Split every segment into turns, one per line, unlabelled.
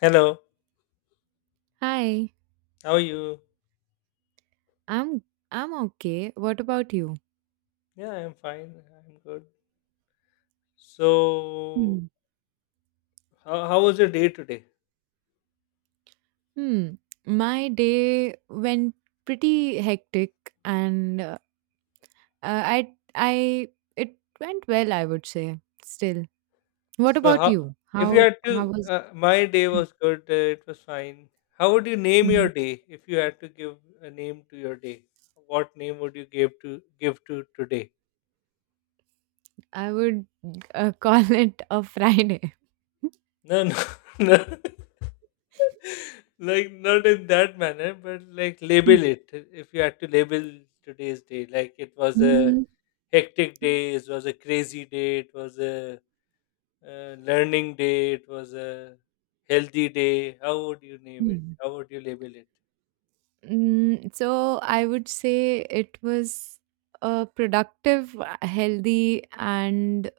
Hello,
Hi,
how are you?
I'm I'm okay. What about you?
Yeah, I'm fine. I'm good. So,
Hmm.
how was your day today?
Hmm, my day went pretty hectic, and I it went well, I would say. Still, what
So,
about
how
you?
if you
How
had
how
to,
was?
My day was good. It was fine. How would you name your
Hmm.
day if you had to give a name to your day? What name would you give to today?
I would call it a Friday.
No, no, no, like not in that manner, but like
Hmm.
label it. If you had to label today's day, like it was a
Hmm.
hectic day, it was a crazy day, it was a learning day, it was a healthy day. How would you name it?
Hmm.
How would you label it?
So I would say it was a productive, healthy, and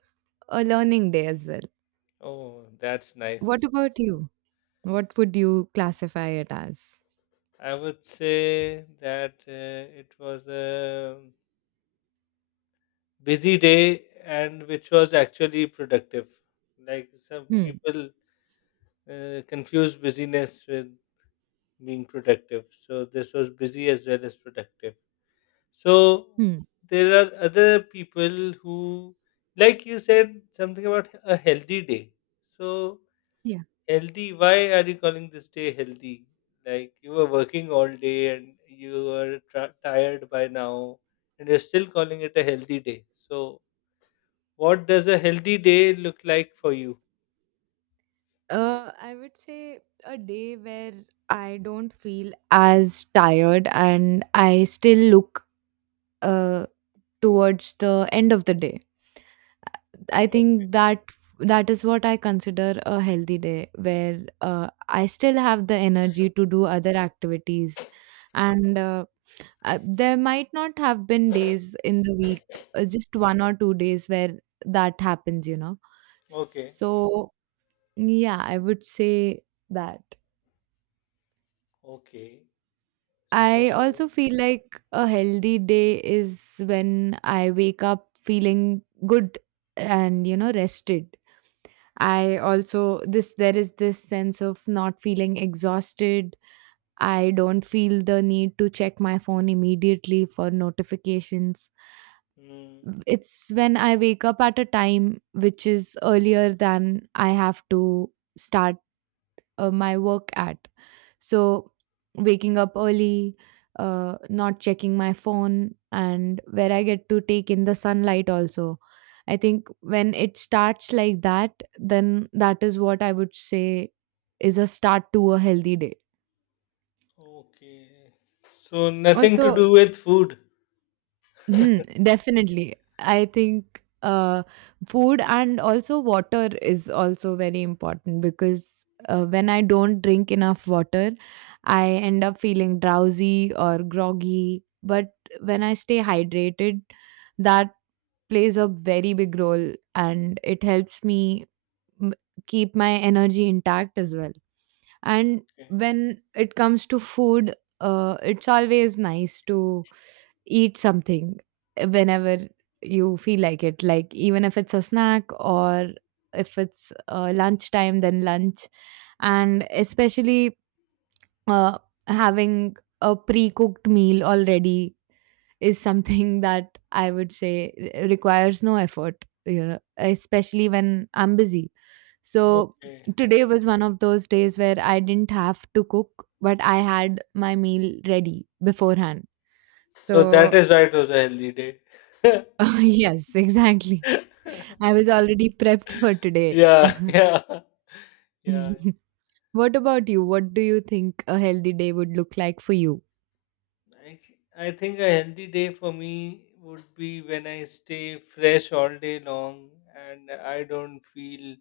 a learning day as well.
Oh, that's
What
nice.
about you? What would you classify it as?
I would say that it was a busy day and which was actually productive. Like some
Hmm.
people confuse busyness with being productive. So this was busy as well as productive. So
Hmm.
there are other people who, like you said, something about a healthy day. So
Yeah.
healthy, why are you calling this day healthy? Like you were working all day and you are tired by now, and you're still calling it a healthy day. So what does a healthy day look like for you?
I would say a day where I don't feel as tired and I still look uh, towards the end of the day. I
Okay.
think that is what I consider a healthy day where I still have the energy to do other activities and there might not have been days in the week, just one or two days where that happens, you know.
Okay.
So, yeah, I would say that.
Okay.
I
So.
also feel like a healthy day is when I wake up feeling good and, you know, rested. I also this there is this sense of not feeling exhausted. I don't feel the need to check my phone immediately for notifications.
Mm,
It's when I wake up at a time which is earlier than I have to start my work at. So, waking up early, not checking my phone, and where I get to take in the sunlight also. I think when it starts like that, then that is what I would say is a start to a healthy day.
okay. So nothing to
Also,
do with food.
mhm, definitely. I think food and also water is also very important because when I don't drink enough water, I end up feeling drowsy or groggy. But when I stay hydrated, that plays a very big role and it helps me m- keep my energy intact as well. And
Okay.
when it comes to food, it's always nice to eat something whenever you feel like it, like even if it's a snack or if it's lunchtime, then lunch, and especially uh, having a pre-cooked meal already is something that I would say requires no effort, you know, especially when I'm busy. So
Okay.
today was one of those days where I didn't have to cook, but I had my meal ready beforehand.
So that
So
is why it was a healthy day.
yes, exactly. I was already prepped for today.
Yeah, yeah, yeah.
What about you? What do you think a healthy day would look like for you?
I, I think a healthy day for me would be when I stay fresh all day long and I don't feel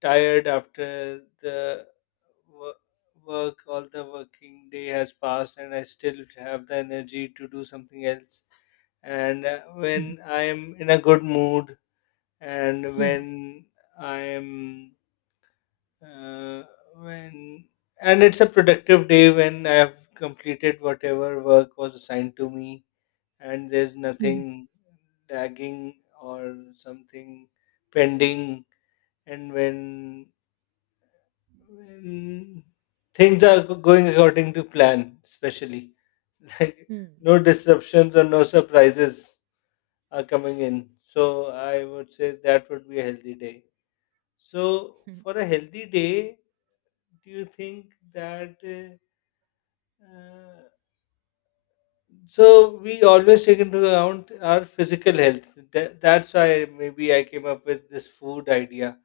tired after the wo- work, all the working day has passed, and I still have the energy to do something else. And
Mm,
when I am in a good mood, and
mm,
when I am Uh, when and it's a productive day when I have completed whatever work was assigned to me, and there's
mm,
nothing lagging or something pending. And when things are going according to plan, especially like
mm,
no disruptions or no surprises are coming in. So I would say that would be a healthy day. So
mm,
for a healthy day, do you think that? Uh, so we always take into account our physical health. That, that's why maybe I came up with this food idea.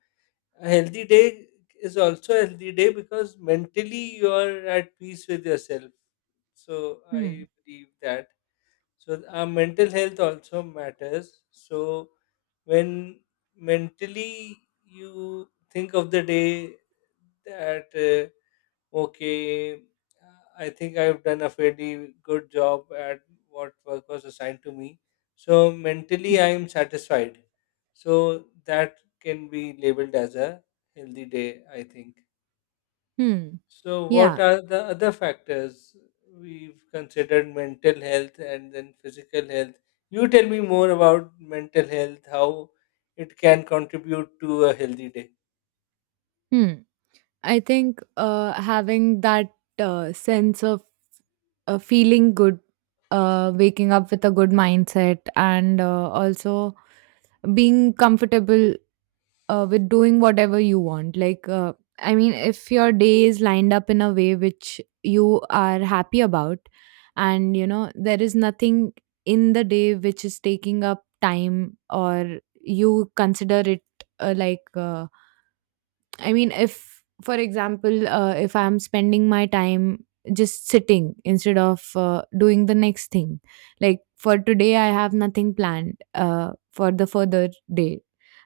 A healthy day is also a healthy day because mentally you are at peace with yourself. So
mm,
I believe that. So our mental health also matters. So when mentally you think of the day that okay, I think I've done a fairly good job at what work was assigned to me. So mentally, I am satisfied. So that can be labeled as a healthy day, I think.
mm.
So, what
Yeah.
are the other factors? We've considered mental health and then physical health. You tell me more about mental health, how it can contribute to a healthy day.
Mm. I think having that sense of feeling good, waking up with a good mindset, and also being comfortable with doing whatever you want. Like, I mean, if your day is lined up in a way which you are happy about, and, you know, there is nothing in the day which is taking up time or you consider it uh, like uh, I mean, if, for example, if I'm spending my time just sitting instead of doing the next thing, like for today, I have nothing planned for the further day.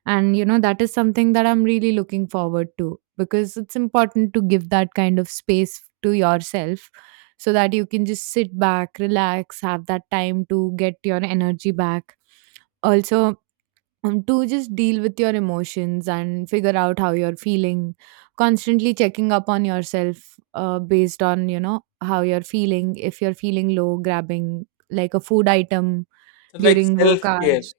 And, you know, that is something that I'm really looking forward to, because it's important to give that kind of space to yourself so that you can just sit back, relax, have that time to get your energy back. Also, to just deal with your emotions and figure out how you're feeling, constantly checking up on yourself based on, you know, how you're feeling, if you're feeling low, grabbing like a food item
So, like
during
self
work
care.
hours.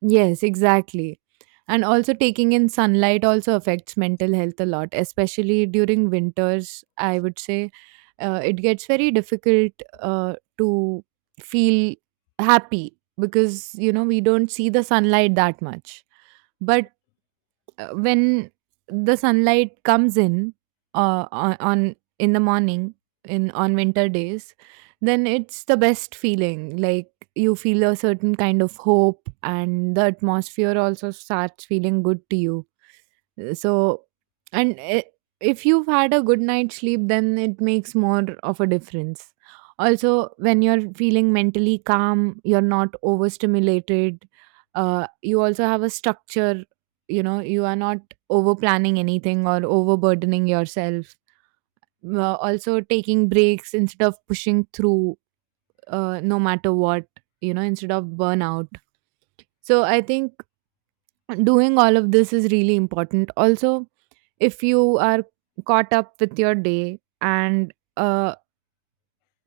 Yes, exactly. And also taking in sunlight also affects mental health a lot, especially during winters. I would say it gets very difficult to feel happy because, you know, we don't see the sunlight that much. But when the sunlight comes in on in the morning, in on winter days, then it's the best feeling. Like, you feel a certain kind of hope and the atmosphere also starts feeling good to you. So, and i- if you've had a good night's sleep, then it makes more of a difference. Also, when you're feeling mentally calm, you're not overstimulated. You also have a structure. You know, you are not over planning anything or overburdening yourself. Also, taking breaks instead of pushing through, no matter what. You know, instead of burnout. So, I think doing all of this is really important. Also, if you are caught up with your day and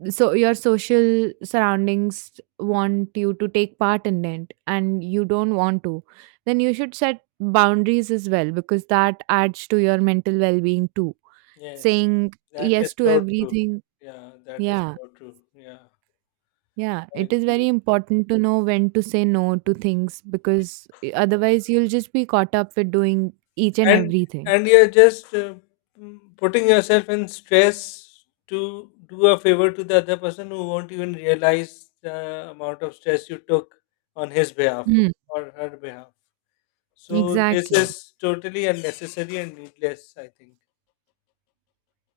so your social surroundings want you to take part in it and you don't want to, then you should set boundaries as well, because that adds to your mental well-being too.
Yes,
Saying
that is
yes to
so true.
everything,
Yeah, that is
yeah,
so true. Yeah,
yeah,
I
it is very
agree.
important to know when to say no to things, because otherwise you'll just be caught up with doing each and
And
everything.
and you're just putting yourself in stress to do a favor to the other person who won't even realize the amount of stress you took on his behalf
Hmm.
or her behalf. So this
Exactly.
is totally unnecessary and needless, I think.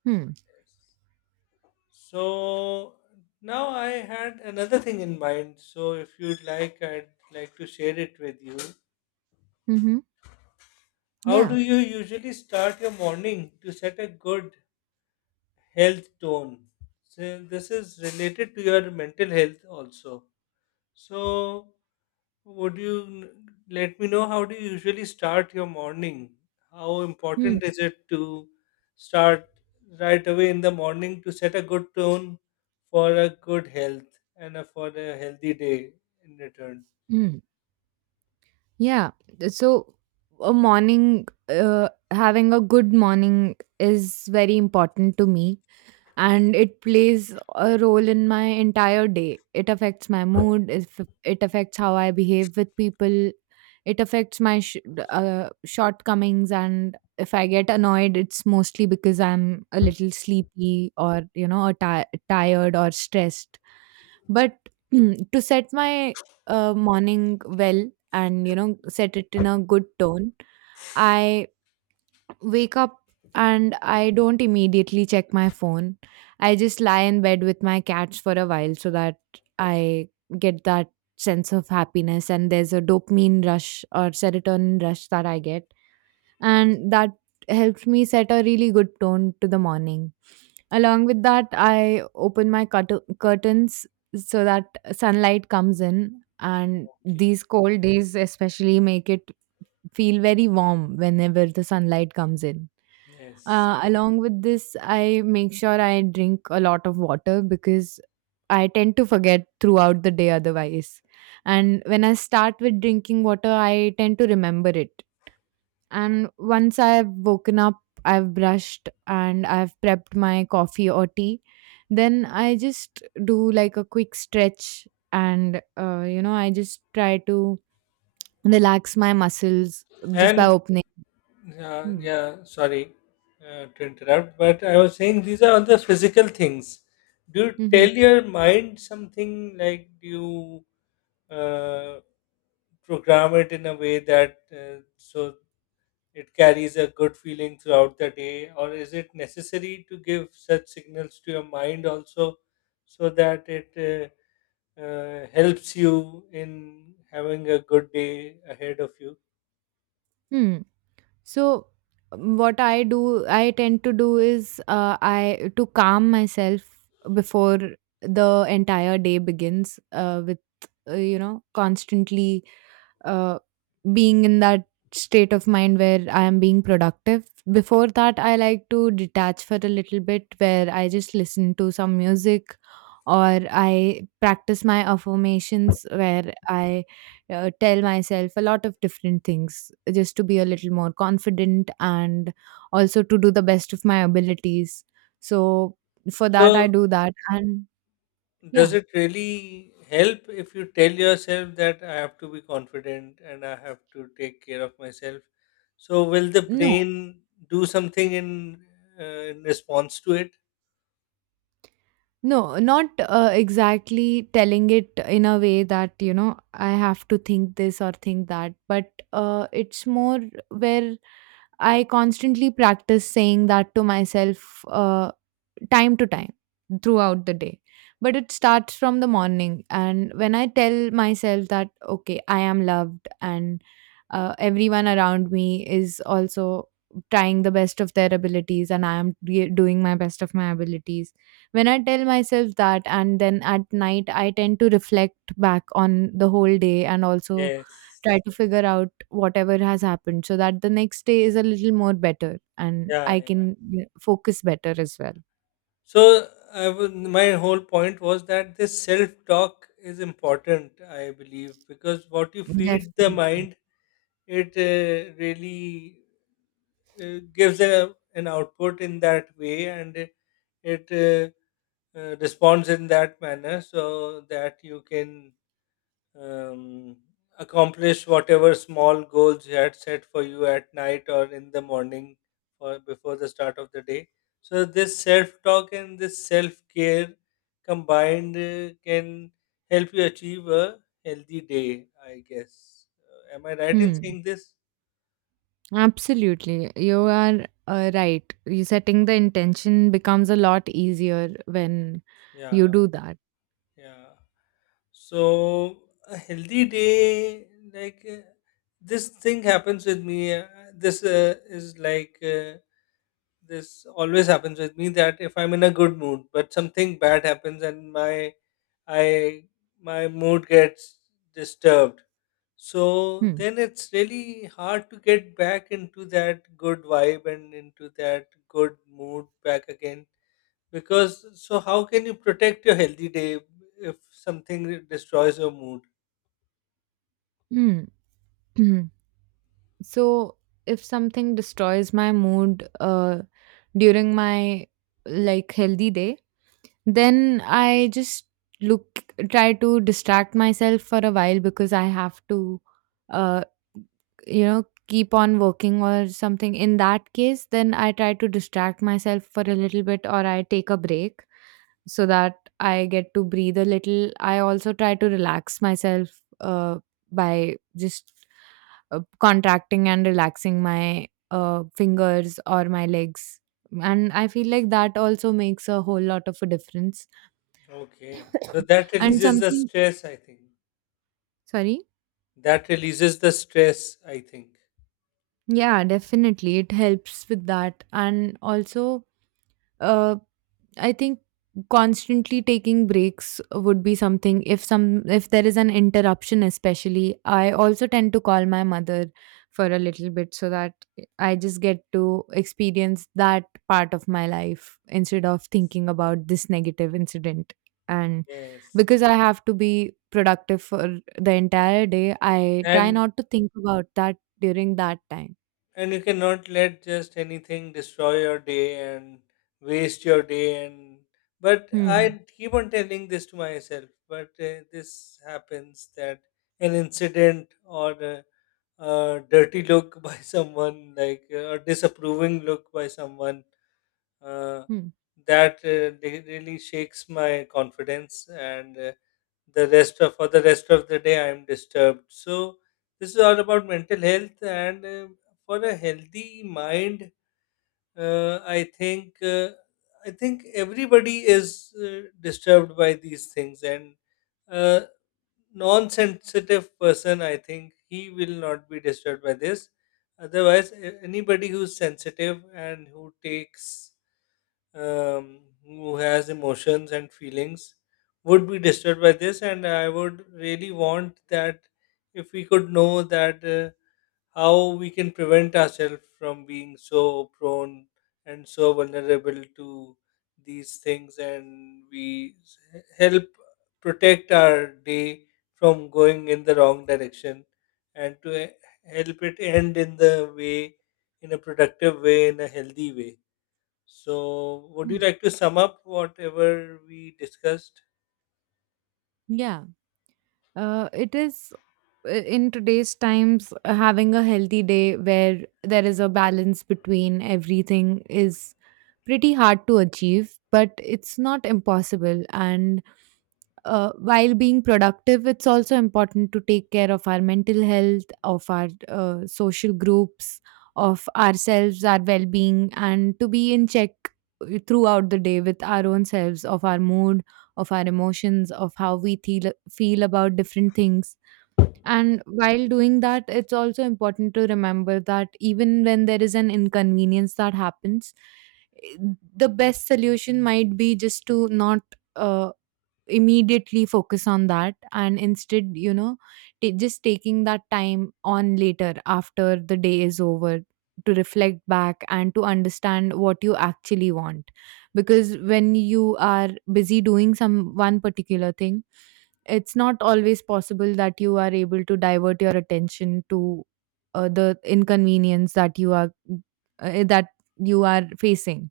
hmm.
Yes. So now I had another thing in mind. So if you'd like, I'd like to share it with you.
mm-hmm.
How
Yeah.
do you usually start your morning to set a good health tone? So this is related to your mental health also. So would you n- let me know, how do you usually start your morning? How
Mm,
important is it to start right away in the morning to set a good tone for a good health and for a healthy day in return?
mm. Yeah. So a morning, having a good morning is very important to me and it plays a role in my entire day. It affects my mood, if it affects how I behave with people, it affects my shortcomings, and if I get annoyed, it's mostly because I'm a little sleepy or, you know, or tired or stressed. But to set my morning well and, you know, set it in a good tone, I wake up and I don't immediately check my phone. I just lie in bed with my cats for a while so that I get that sense of happiness, and there's a dopamine rush or serotonin rush that I get. And that helps me set a really good tone to the morning. Along with that, I open my curtains so that sunlight comes in. And
Okay.
these cold days, especially, make it feel very warm whenever the sunlight comes in.
Yes.
Along with this, I make sure I drink a lot of water, because I tend to forget throughout the day otherwise. And when I start with drinking water, I tend to remember it. And once I've woken up, I've brushed and I've prepped my coffee or tea, then I just do like a quick stretch and, you know, I just try to relax my muscles just
And
by opening.
yeah,
Hmm.
yeah, sorry to interrupt, but I was saying these are all the physical things. Do you
Mm-hmm.
tell your mind something, like do you uh, program it in a way that so it carries a good feeling throughout the day, or is it necessary to give such signals to your mind also so that it helps you in having a good day ahead of you?
Hmm. So what I do, I tend to do is I to calm myself before the entire day begins with you know, constantly uh, being in that state of mind where I am being productive. Before that, I like to detach for a little bit where I just listen to some music or I practice my affirmations where I tell myself a lot of different things just to be a little more confident and also to do the best of my abilities. So for that, I
So
do that. And
does
yeah,
it really help if you tell yourself that I have to be confident and I have to take care of myself? So will the
no,
brain do something uh, in response to it?
no, not exactly telling it in a way that, you know, I have to think this or think that, but it's more where I constantly practice saying that to myself time to time throughout the day. But it starts from the morning, and when I tell myself that, okay, I am loved and everyone around me is also trying the best of their abilities and I am doing my best of my abilities. When I tell myself that, and then at night I tend to reflect back on the whole day and also try
Yes.
to figure out whatever has happened so that the next day is a little more better and
Yeah,
I
yeah.
can you focus better as well.
So I would, my whole point was that this self talk is important, I believe, because what you feed the
Definitely.
mind, it really gives an output in that way, and it responds in that manner so that you can um, accomplish whatever small goals you had set for you at night or in the morning or before the start of the day. So, this self talk and this self care combined can help you achieve a healthy day, I guess. Am I right in
Hmm.
saying this?
Absolutely. You are right. You setting the intention becomes a lot easier when you
Yeah,
do that.
yeah. So a healthy day, like uh, this thing happens with me. This is this always happens with me that if I'm in a good mood, but something bad happens and I my mood gets disturbed. So
Hmm.
then it's really hard to get back into that good vibe and into that good mood back again. Because so how can you protect your healthy day if something destroys your mood?
Hmm. So if something destroys my mood during my like healthy day, then I just look try to distract myself for a while, because I have to, uh you know, keep on working or something. In that case, then I try to distract myself for a little bit or I take a break so that I get to breathe a little. I also try to relax myself uh by just contracting and relaxing my fingers or my legs, and I feel like that also makes a whole lot of a difference.
Okay. So that
And
releases the
something,
stress, I think.
sorry?
That releases the stress, I think.
Yeah, definitely. It helps with that. And also, uh I think constantly taking breaks would be something. If some if there is an interruption, especially, I also tend to call my mother for a little bit so that I just get to experience that part of my life instead of thinking about this negative incident. And
Yes.
because I have to be productive for the entire day, I try
And
not to think about that during that time.
and you cannot let just anything destroy your day and waste your day and but
hmm,
I keep on telling this to myself, but this happens that an incident or a dirty look by someone, like a disapproving look by someone, uh,
hmm.
really shakes my confidence and the rest of for the rest of the day I am disturbed. So this is all about mental health, and for a healthy mind, uh, i think uh, I think everybody is disturbed by these things, and uh, non-sensitive person, I think, he will not be disturbed by this. Otherwise, anybody who's sensitive and who takes um, who has emotions and feelings would be disturbed by this, and I would really want that if we could know that how we can prevent ourselves from being so prone and so vulnerable to these things, and help protect our day from going in the wrong direction and to help it end in the way, in a productive way, in a healthy way. So, would you
Hmm.
like to sum up whatever we discussed?
Yeah, it is, in today's times, having a healthy day where there is a balance between everything is pretty hard to achieve, but it's not impossible. And while being productive, it's also important to take care of our mental health, of our social groups, of ourselves, our well-being, and to be in check throughout the day with our own selves, of our mood, of our emotions, of how we feel about different things. And while doing that, it's also important to remember that even when there is an inconvenience that happens, eh, the best solution might be just to not. Uh, Immediately focus on that, and instead, you know, ta just taking that time on later, after the day is over, to reflect back and to understand what you actually want. Because when you are busy doing some one particular thing, it's not always possible that you are able to divert your attention to the inconvenience that you are, that you are facing.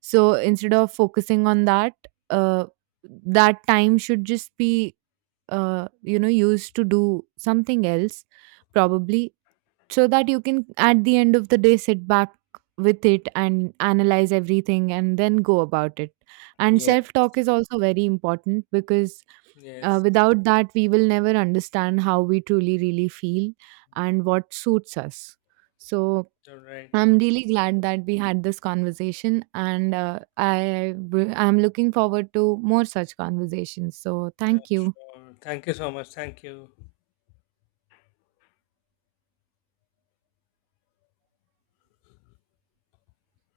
So instead of focusing on that, uh, that time should just be, you know, used to do something else, probably, so that you can at the end of the day sit back with it and analyze everything and then go about it. And self
Yes.
talk is also very important, because
Yes.
without that, we will never understand how we truly, really feel and what suits us. So,
All right.
I'm really glad that we had this conversation, and I'm looking forward to more such conversations. So thank you.
Sure. Thank you so much. Thank you.